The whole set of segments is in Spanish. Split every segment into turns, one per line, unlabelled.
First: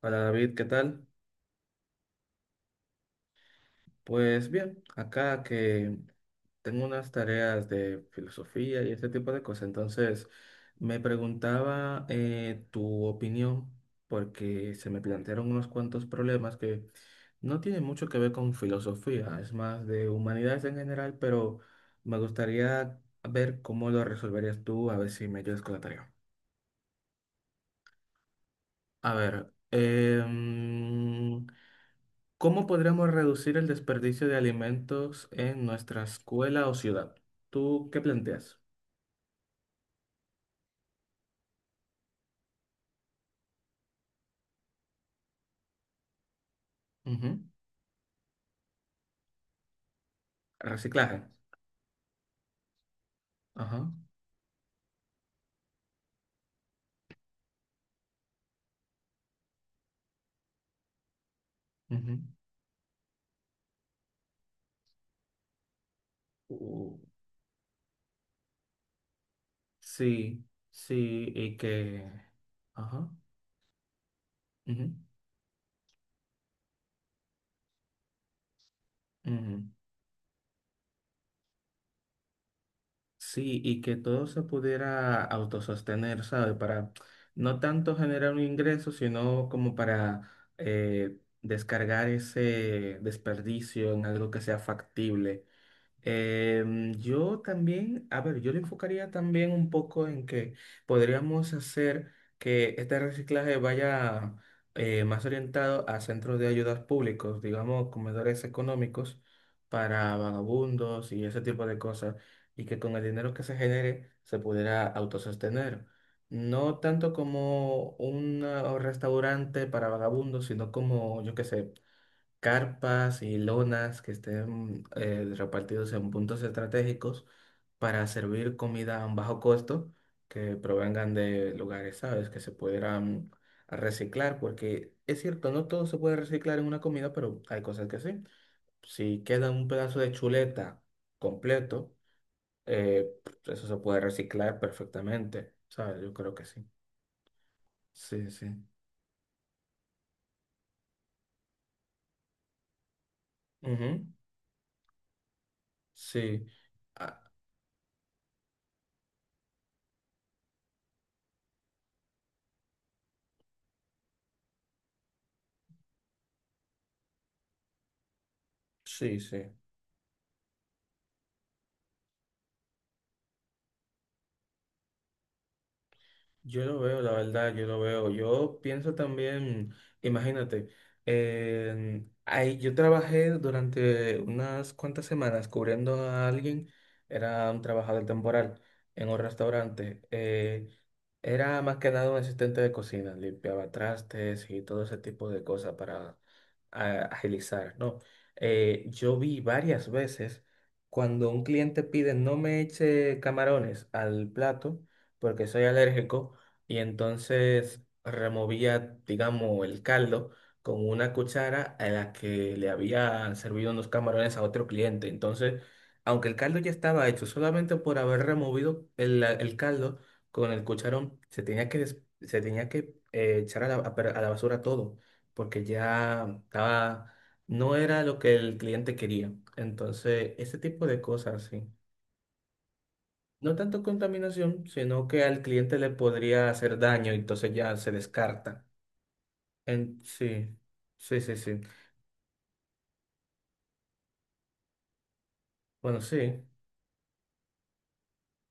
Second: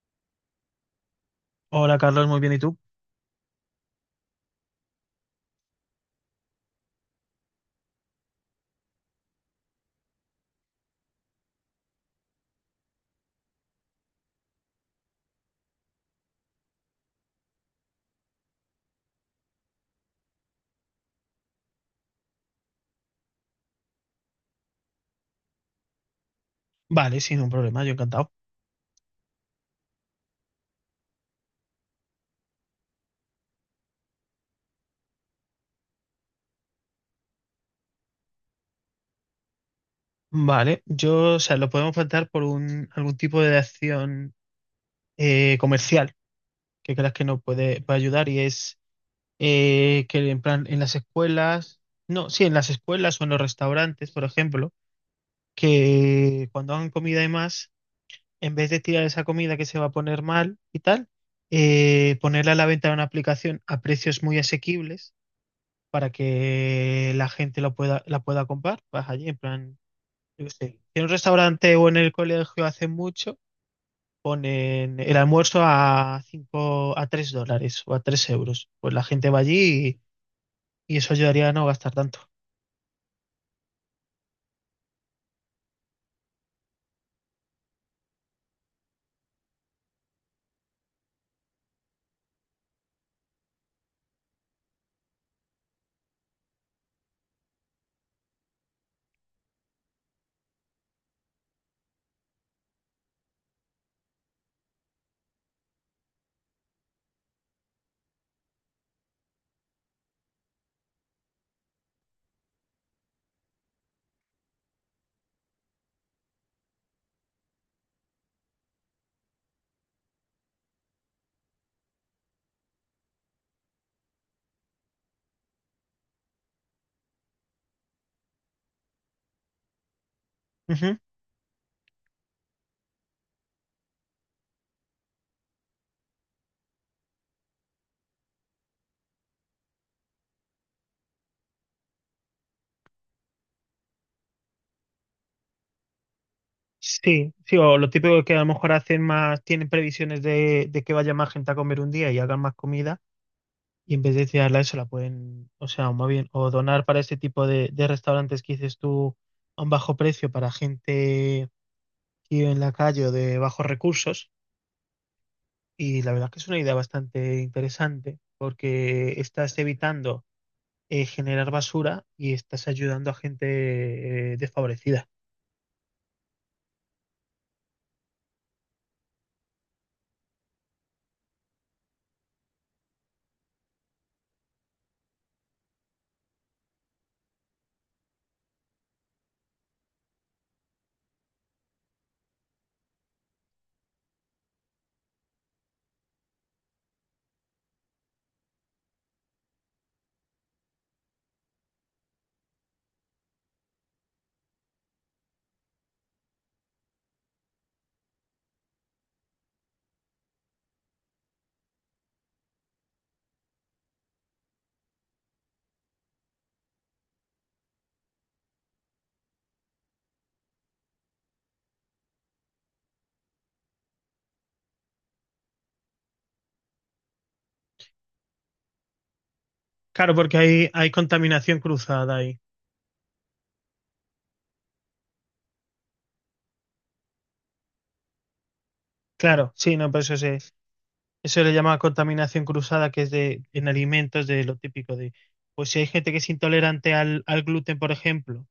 Hola David, ¿qué tal?
Hola Carlos, muy bien, ¿y tú?
Pues bien, acá que tengo unas tareas de filosofía y ese tipo de cosas, entonces me preguntaba tu opinión porque se me plantearon unos cuantos problemas que no tienen mucho que ver con filosofía, es más de humanidades en general, pero me gustaría ver cómo lo resolverías tú, a ver si me ayudas con la tarea.
Vale, sin un problema, yo encantado.
A ver, ¿cómo podríamos reducir el desperdicio de alimentos en nuestra escuela o ciudad? ¿Tú qué planteas?
Vale, yo, o sea, lo podemos plantear por algún tipo de acción comercial que creas que
Ujú.
nos puede ayudar y es que en plan en las
Reciclaje.
escuelas, no, sí, en las escuelas o en los
Ajá.
restaurantes, por ejemplo, que cuando hagan comida y más, en vez de tirar esa comida que se va a poner mal y tal,
Ujú.
ponerla a la venta en una aplicación a precios muy asequibles para
Uh,
que la gente lo pueda, la pueda comprar, vas allí en plan
sí,
yo qué sé, si en un
sí, y
restaurante o en
que...
el colegio hace
Ajá.
mucho,
Ujú,
ponen el almuerzo a 5, a $3 o a 3 euros. Pues la gente va
ujú.
allí y eso ayudaría a no gastar tanto.
Sí, y que todo se pudiera autosostener, ¿sabe? Para no tanto generar un ingreso, sino como para descargar ese desperdicio en algo que sea factible. Yo también, a ver, yo lo enfocaría también un poco en que podríamos hacer que este reciclaje vaya más orientado a centros de ayudas públicos, digamos, comedores económicos para vagabundos y ese tipo de cosas, y que con el dinero que se genere se pudiera autosostener. No tanto como un restaurante para vagabundos, sino como, yo qué sé, carpas y lonas que estén repartidos en puntos estratégicos para servir comida a un bajo costo que
Ujú.
provengan de lugares, ¿sabes? Que se pudieran reciclar, porque es cierto, no todo se puede reciclar en una comida, pero hay cosas que sí. Si queda un pedazo de chuleta completo, eh, eso se puede reciclar perfectamente, ¿sabes? Yo creo que sí.
Sí, sí, o lo típico
Sí,
que a
sí.
lo mejor hacen más, tienen previsiones de que vaya más gente a comer un día y hagan más comida, y en
Ujú.
vez de tirarla eso la pueden, o sea, o más bien,
Sí.
o donar para este
Ah,
tipo de restaurantes que dices tú a un bajo precio para gente que vive en la calle o de bajos recursos. Y la verdad que es una idea bastante interesante
sí,
porque
sí.
estás evitando generar basura y estás ayudando a gente desfavorecida.
Yo lo veo, la verdad, yo lo veo. Yo pienso también, imagínate, ahí yo trabajé durante unas cuantas semanas cubriendo a alguien, era un trabajador temporal en un restaurante. Era más que nada un asistente de cocina, limpiaba trastes y todo ese tipo de cosas para agilizar, ¿no? Yo vi varias veces cuando un cliente pide no me eche camarones al plato porque soy alérgico y entonces removía, digamos, el caldo con una cuchara a la que le habían servido unos camarones a otro cliente. Entonces, aunque el caldo ya estaba hecho, solamente por haber removido el caldo, con el cucharón se tenía que, se tenía que echar a la, a la basura todo, porque ya estaba, no era lo que el cliente quería.
Claro,
Entonces,
porque
ese
hay,
tipo
hay
de cosas,
contaminación
sí.
cruzada ahí.
No tanto contaminación, sino que al cliente le podría hacer daño, y entonces ya se descarta.
Claro, sí, no, pero
Sí, sí, sí,
eso le
sí.
llama contaminación cruzada, que es de, en alimentos, de lo típico de, pues si hay
Bueno,
gente que es
sí.
intolerante al gluten, por ejemplo,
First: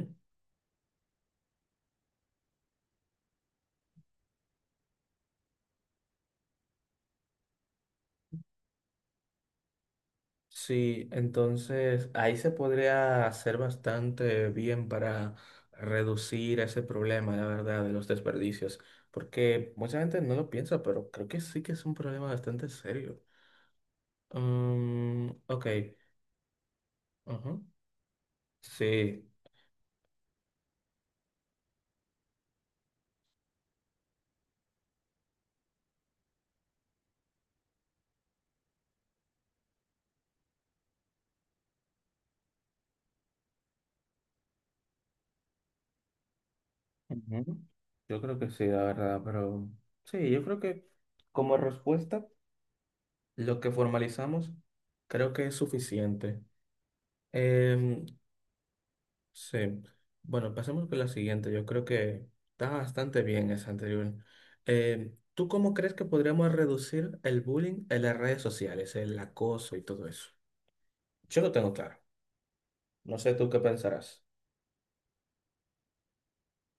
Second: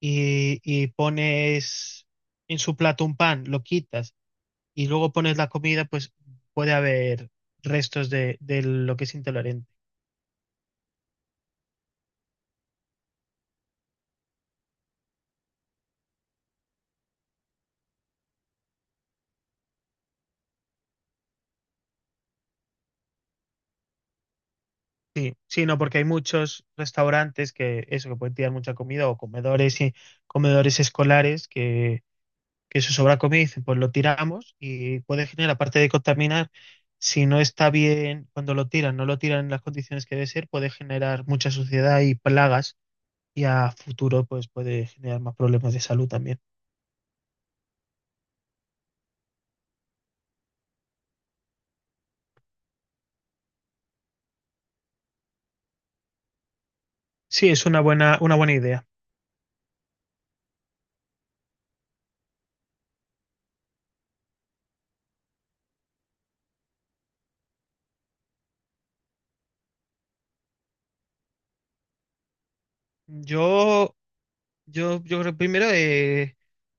y pones en su plato un pan, lo quitas y luego pones la comida, pues puede haber restos de lo que es intolerante.
Sí, entonces ahí se podría hacer bastante bien para reducir ese problema, la verdad, de los desperdicios, porque mucha gente no lo piensa, pero creo que sí que es un problema bastante serio. Mm,
Sí,
ok.
sí, no, porque hay muchos restaurantes
Ujú.
que eso, que pueden tirar mucha comida o
Sí,
comedores y comedores escolares que eso sobra comida y dicen, pues lo tiramos y puede generar, aparte de contaminar, si no está bien, cuando lo tiran, no lo tiran en las condiciones que debe ser, puede generar mucha suciedad y plagas y a futuro pues puede generar más problemas de salud también.
ujú. Yo creo que sí, la verdad, pero sí, yo creo que como respuesta, lo que formalizamos creo que es suficiente.
Sí, es una buena idea.
Sí. Bueno, pasemos con la siguiente. Yo creo que está bastante bien esa anterior. ¿Tú cómo crees que podríamos reducir el bullying en las redes sociales, el acoso y todo eso? Yo lo tengo claro. No sé tú qué
Yo
pensarás.
yo creo primero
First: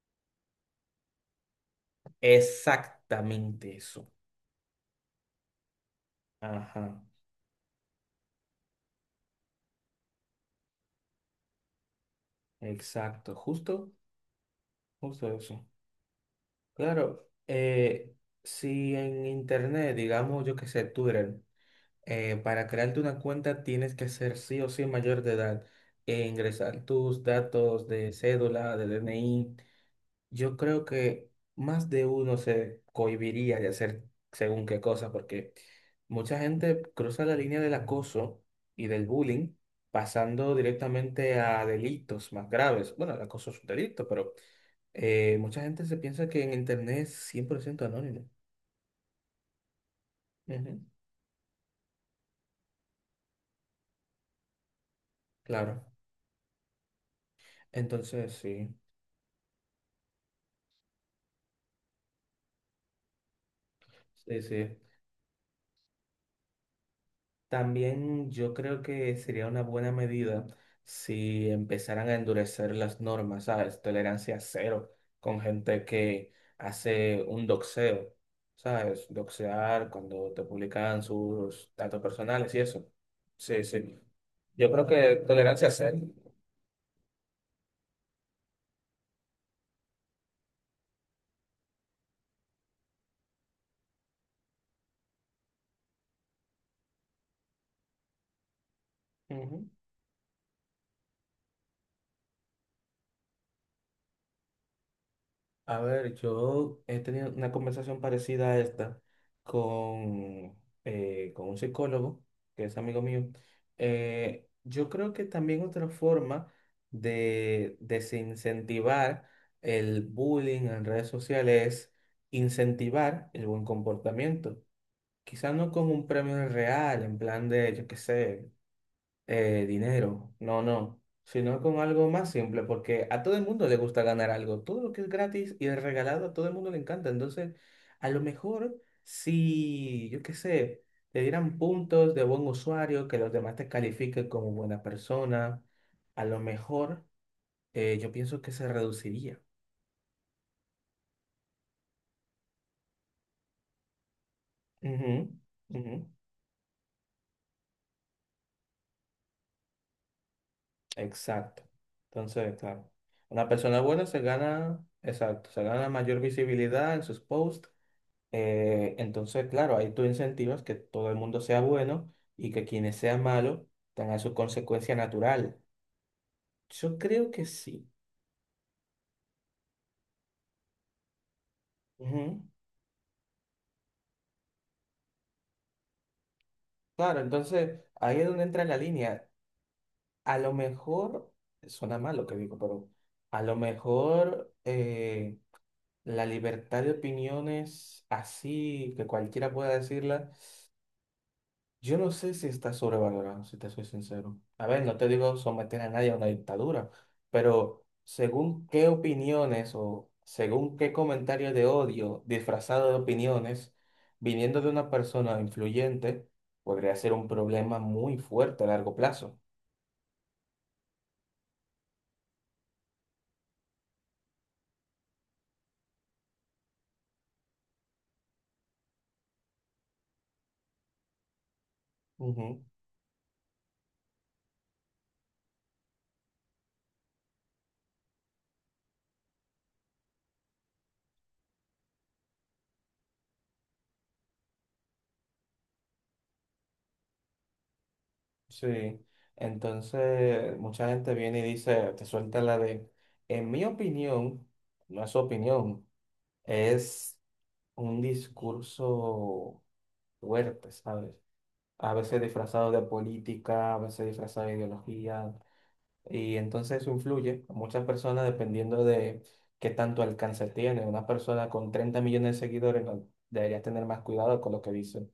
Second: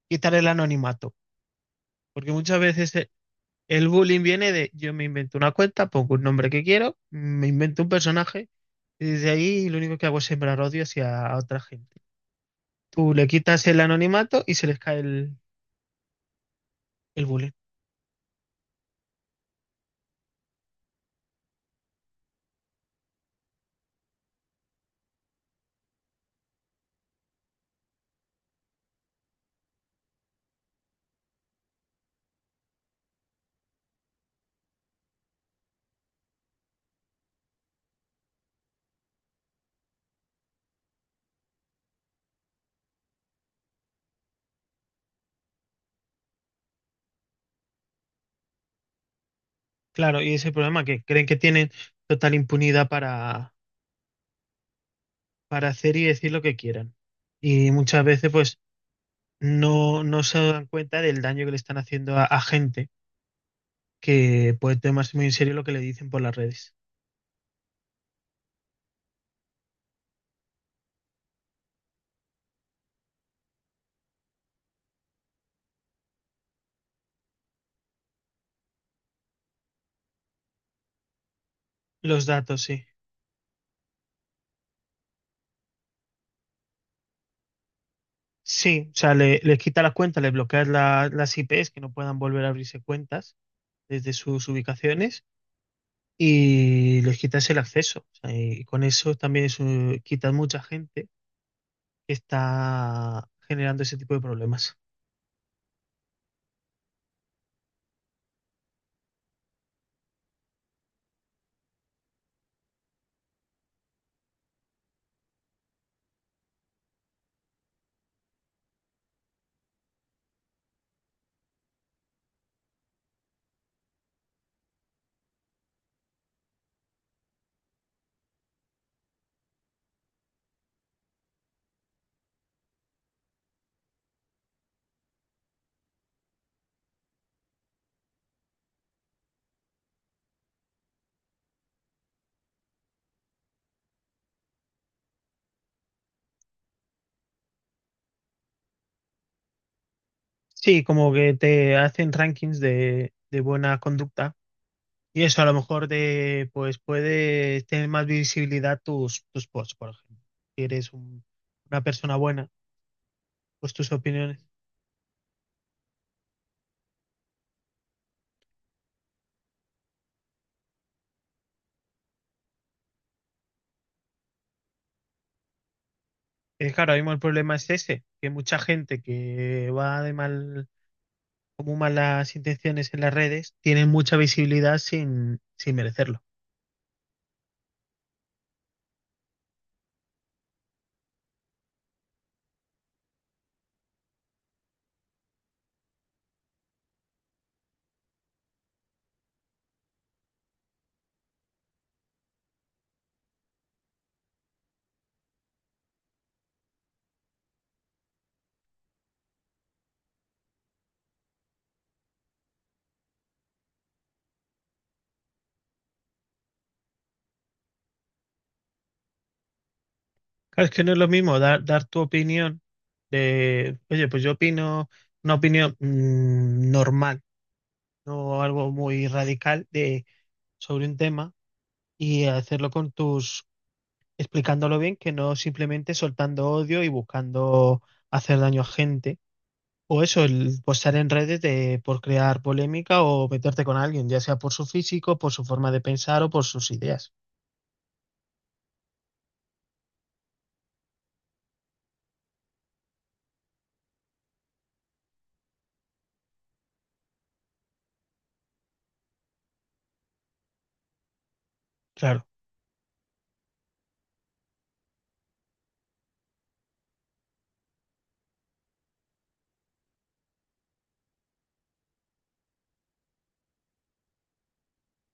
quitar el anonimato, porque muchas veces
Exactamente
el
eso.
bullying viene de yo me invento una cuenta, pongo un nombre que
Ajá,
quiero, me invento un personaje y desde ahí lo único que hago es sembrar odio hacia otra gente. Tú le
exacto.
quitas el
Justo,
anonimato y se les cae
justo
el,
eso.
el
Claro,
bullying.
si en internet, digamos, yo qué sé, Twitter. Para crearte una cuenta tienes que ser sí o sí mayor de edad e ingresar tus datos de cédula, de DNI. Yo creo que más de uno se cohibiría de hacer según qué cosa, porque mucha gente cruza la línea del acoso y del bullying pasando directamente a delitos más graves. Bueno, el acoso es un delito, pero mucha gente se piensa que en Internet es 100% anónimo.
Claro, y ese
Ujú.
problema que creen que tienen total impunidad para
Claro.
hacer y decir lo que quieran. Y muchas veces
Entonces,
pues
sí,
no se dan cuenta del daño que le están haciendo a gente,
sí,
que
sí.
puede tomarse muy en serio lo que le dicen por las redes.
También yo creo que sería una buena medida si empezaran a endurecer las normas, ¿sabes? Tolerancia cero con gente que hace un doxeo, ¿sabes? Doxear cuando te publican sus datos
Los
personales y
datos, sí.
eso. Sí, sí. Yo creo que tolerancia cero.
Sí, o sea, les quita las cuentas, les bloqueas las IPs que no puedan volver a abrirse cuentas desde sus ubicaciones y les quitas el acceso. O sea, y con eso también
Ujú.
quitas mucha gente que está generando ese tipo de problemas.
A ver, yo he tenido una conversación parecida a esta con, con un psicólogo, que es amigo mío. Yo creo que también otra forma de desincentivar el bullying en redes sociales es incentivar el buen comportamiento. Quizás no con un premio real, en plan de, yo qué sé dinero, no, no, sino con algo más simple, porque a todo el mundo le gusta ganar algo, todo lo que es gratis y es regalado, a todo el mundo le encanta, entonces a lo mejor si, yo qué sé, te dieran puntos de buen usuario, que los demás te califiquen como buena persona, a lo mejor yo pienso que se reduciría.
Sí, como que te hacen rankings de buena conducta.
Ujú,
Y eso a lo mejor
ujú.
pues puede tener más visibilidad tus posts, por ejemplo. Si eres
Exacto.
una persona buena,
Entonces, claro, una
pues
persona
tus
buena se
opiniones.
gana, exacto, se gana mayor visibilidad en sus posts. Entonces, claro, ahí tú incentivas que todo el mundo sea bueno y que quienes sean malos tengan su consecuencia natural.
Claro,
Yo
ahora mismo el
creo que
problema es
sí.
ese, que mucha gente que va de mal, como malas
Ujú.
intenciones en las redes, tiene mucha visibilidad sin merecerlo.
Claro, entonces ahí es donde entra la línea. A lo mejor, suena mal lo que digo, pero a lo mejor la libertad de opiniones así, que cualquiera pueda decirla. Yo no sé si está sobrevalorado, si te soy sincero. A ver, no te digo someter a nadie a una dictadura, pero según qué opiniones o según qué comentarios de odio disfrazado de opiniones, viniendo de una persona influyente, podría ser un problema muy fuerte a largo plazo.
Claro, es que no es lo mismo dar tu opinión de, oye, pues yo opino una opinión normal, no algo muy radical sobre un tema y
Ujú.
hacerlo con tus explicándolo bien, que no simplemente soltando odio y buscando hacer daño a gente. O eso, el postar en redes por crear polémica o meterte con alguien, ya sea por su físico, por su forma de pensar o por sus ideas.
Sí. Entonces, mucha gente viene y dice, te suelta la de, en mi opinión, no es su opinión, es un discurso fuertes, ¿sabes? A veces
Claro.
disfrazado de política, a veces disfrazado de ideología, y entonces eso influye a muchas personas dependiendo de qué tanto alcance tiene. Una persona con 30 millones de seguidores no- debería tener más cuidado con lo que dice.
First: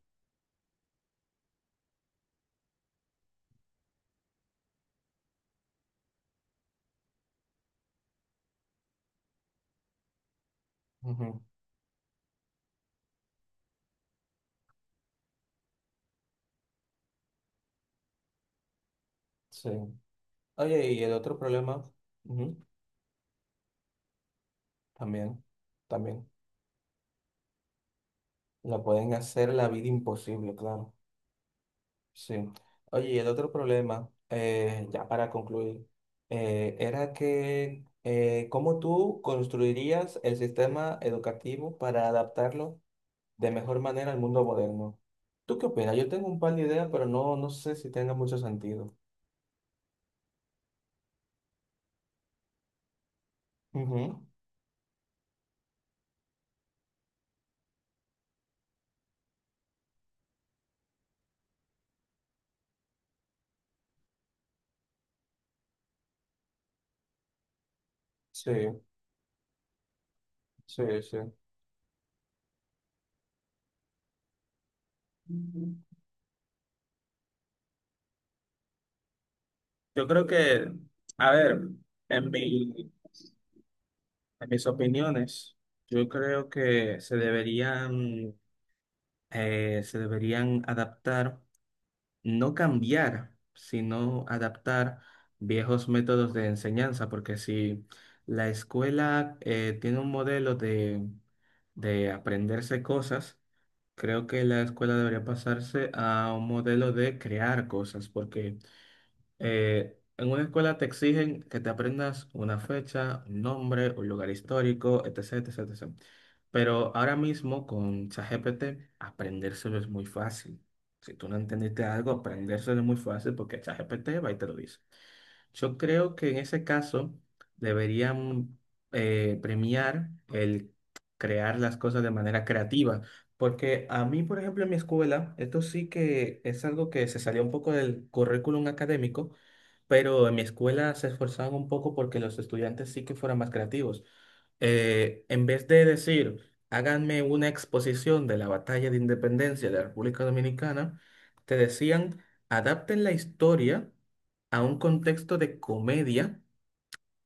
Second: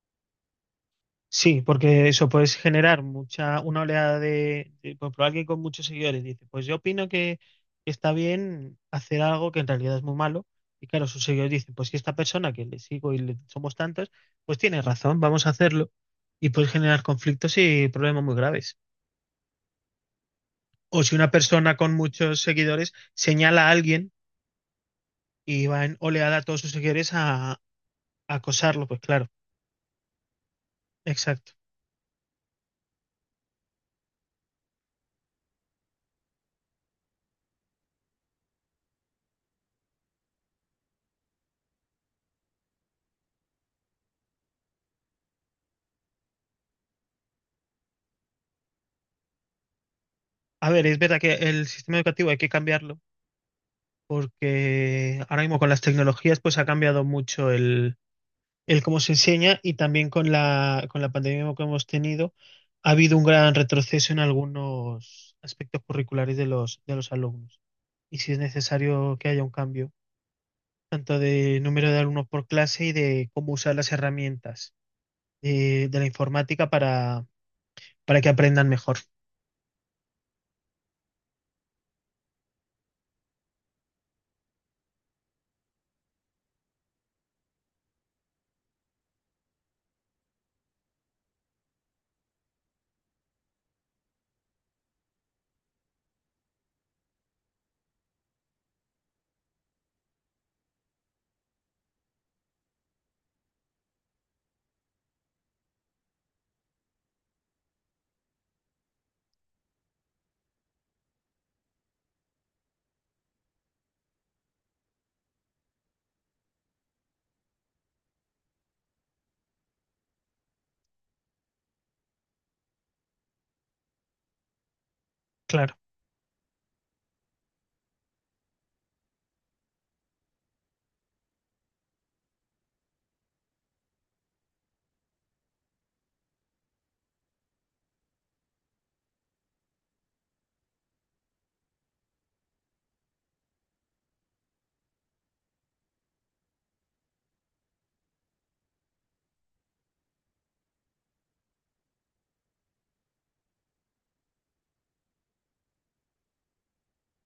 Sí, porque eso puedes generar mucha, una oleada por ejemplo, alguien con muchos seguidores dice, pues yo opino que está bien hacer algo que en realidad es muy malo. Y claro, sus
Ujú.
seguidores dicen, pues que esta persona que le sigo somos tantos, pues tiene razón, vamos a hacerlo. Y puedes generar conflictos y problemas muy graves.
Sí. Oye,
O
y el
si una
otro
persona
problema,
con muchos
ujú,
seguidores señala a alguien
también,
y va en
también,
oleada a todos sus seguidores a
lo
acosarlo, pues
pueden
claro,
hacer la vida imposible, claro.
exacto.
Sí. Oye, y el otro problema, ya para concluir, era que cómo tú construirías el sistema educativo para adaptarlo de mejor manera al mundo moderno. ¿Tú qué opinas? Yo tengo un par de ideas, pero no, no sé si tenga mucho sentido.
A ver, es verdad que el sistema educativo hay que cambiarlo
Ujú.
porque ahora mismo con las tecnologías pues ha cambiado mucho el cómo se enseña y también con con la pandemia que hemos tenido ha habido un gran retroceso en algunos aspectos curriculares de los alumnos. Y si es
Sí,
necesario que haya un cambio,
sí, sí.
tanto de número de alumnos por clase y de cómo usar las herramientas
Ujú.
de la informática para que aprendan mejor.
Yo creo que, a ver, en mi, en mis opiniones, yo creo que se deberían adaptar. No cambiar, sino adaptar viejos métodos de enseñanza, porque si la escuela tiene un modelo de aprenderse cosas, creo que la escuela debería pasarse a un modelo de crear cosas, porque en una escuela te exigen que te aprendas una fecha, un nombre, un lugar histórico, etcétera, etcétera, etcétera. Pero ahora mismo con ChatGPT, aprendérselo es muy fácil. Si tú no entendiste algo, aprendérselo es muy fácil porque ChatGPT va y te lo dice. Yo
Claro,
creo que en ese caso deberían premiar el crear las cosas de manera creativa, porque a mí, por ejemplo, en mi escuela, esto sí que es algo que se salió un poco del currículum académico, pero en mi escuela se esforzaban un poco porque los estudiantes sí que fueran más creativos. En vez de decir, háganme una exposición de la batalla de independencia de la República Dominicana, te decían, adapten la historia a un contexto de comedia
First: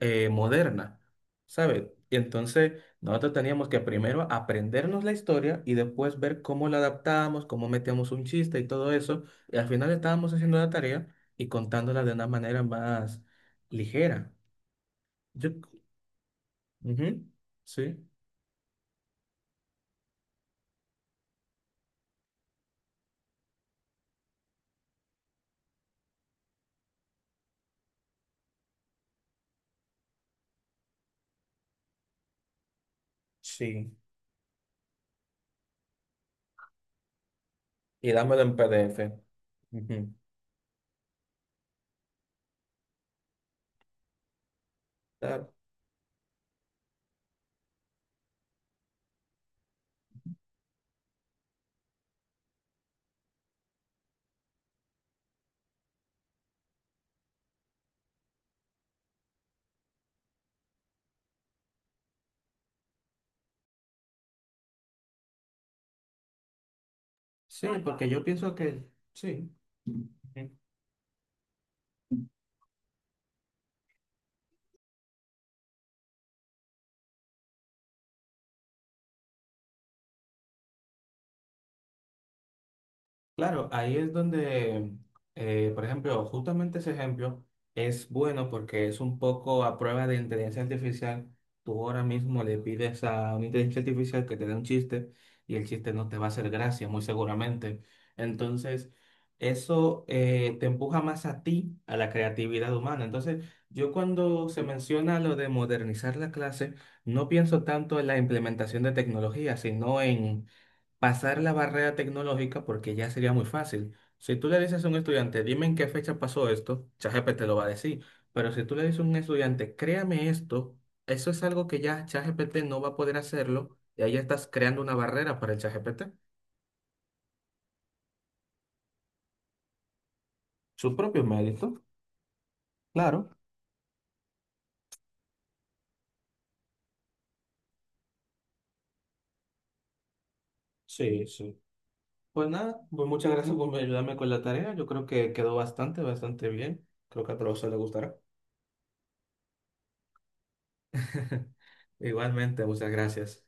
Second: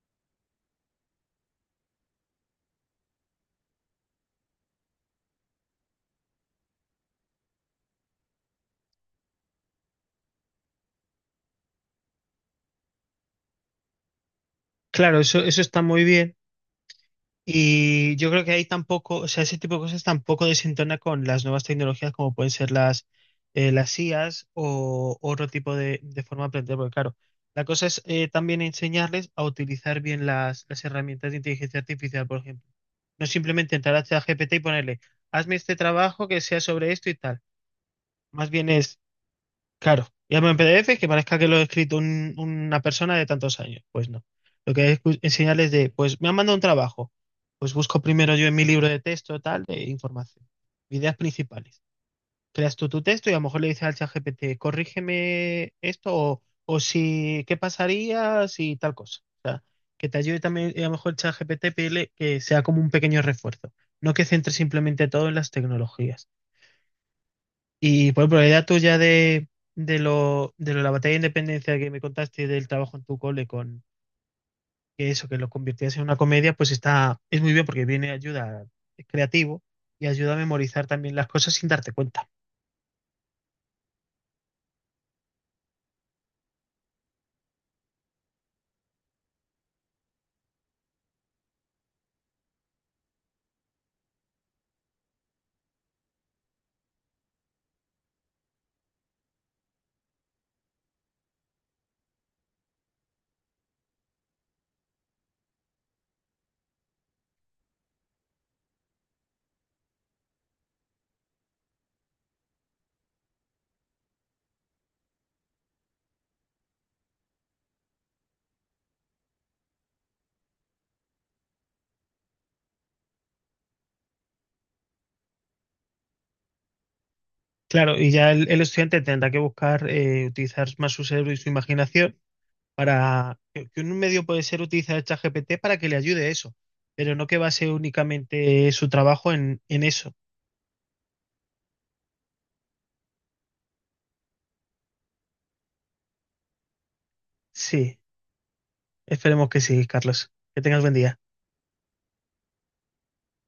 moderna, ¿sabes? Y entonces nosotros teníamos que primero aprendernos la historia y después ver cómo la adaptábamos, cómo metíamos un chiste y todo eso. Y al final estábamos haciendo la tarea y contándola de una manera más ligera.
claro, eso,
Yo,
eso está muy bien.
ujú, sí,
Y yo creo que ahí tampoco, o sea, ese tipo de cosas tampoco desentona con las nuevas tecnologías como pueden ser las IAs o otro tipo de forma de aprender, porque claro, la cosa es también enseñarles a utilizar bien las herramientas de inteligencia artificial, por ejemplo. No simplemente
sí.
entrar a ChatGPT y ponerle, hazme este trabajo que sea sobre esto y tal.
Y dámelo
Más
en
bien es.
PDF.
Claro,
Ujú.
y algo en PDF que parezca que lo ha escrito una persona de tantos años. Pues no. Lo que es
Claro.
enseñarles pues me han mandado un trabajo. Pues busco primero yo en mi libro de texto, tal, de información. Ideas principales. Creas tú tu texto y a lo mejor le dices al ChatGPT, corrígeme esto o si, ¿qué pasaría si tal cosa? O sea, que te ayude también, y a lo mejor el ChatGPT pedirle que sea como un pequeño refuerzo. No que centre simplemente todo en las tecnologías.
Sí, porque
Y
yo
por ejemplo, la
pienso
idea
que
tuya de,
sí.
de lo, de lo de la batalla de independencia que me contaste del trabajo en tu cole con que eso, que lo convirtiese en una comedia, pues está, es muy bien porque viene ayuda, es creativo y ayuda a memorizar también las cosas sin darte cuenta.
Claro, ahí es donde, por ejemplo, justamente ese ejemplo es bueno porque es un poco a prueba de inteligencia artificial. Tú ahora mismo le pides a una inteligencia artificial que te dé un chiste y el chiste no te va a hacer gracia, muy seguramente. Entonces, eso te empuja más a ti, a la creatividad humana. Entonces, yo cuando se menciona lo de modernizar la clase, no pienso tanto en la implementación de tecnología, sino en pasar la barrera tecnológica porque ya sería muy fácil. Si tú le dices a un estudiante, dime en qué fecha pasó esto, ChatGPT te lo va a decir. Pero si tú le dices a un estudiante, créame esto, eso es algo que ya ChatGPT no va a poder hacerlo y ahí ya estás creando una barrera para el ChatGPT.
Claro, y ya el estudiante tendrá que buscar utilizar más
Su
su
propio
cerebro y su
mérito,
imaginación
claro.
para que un medio puede ser utilizar el ChatGPT para que le ayude a eso, pero no que base únicamente su trabajo en eso.
Sí, sí. Pues nada, pues muchas gracias por ayudarme con la tarea. Yo creo que quedó bastante, bastante bien. Creo que al profesor le
Sí,
gustará.
esperemos que sí, Carlos. Que tengas buen día.
Igualmente, muchas gracias.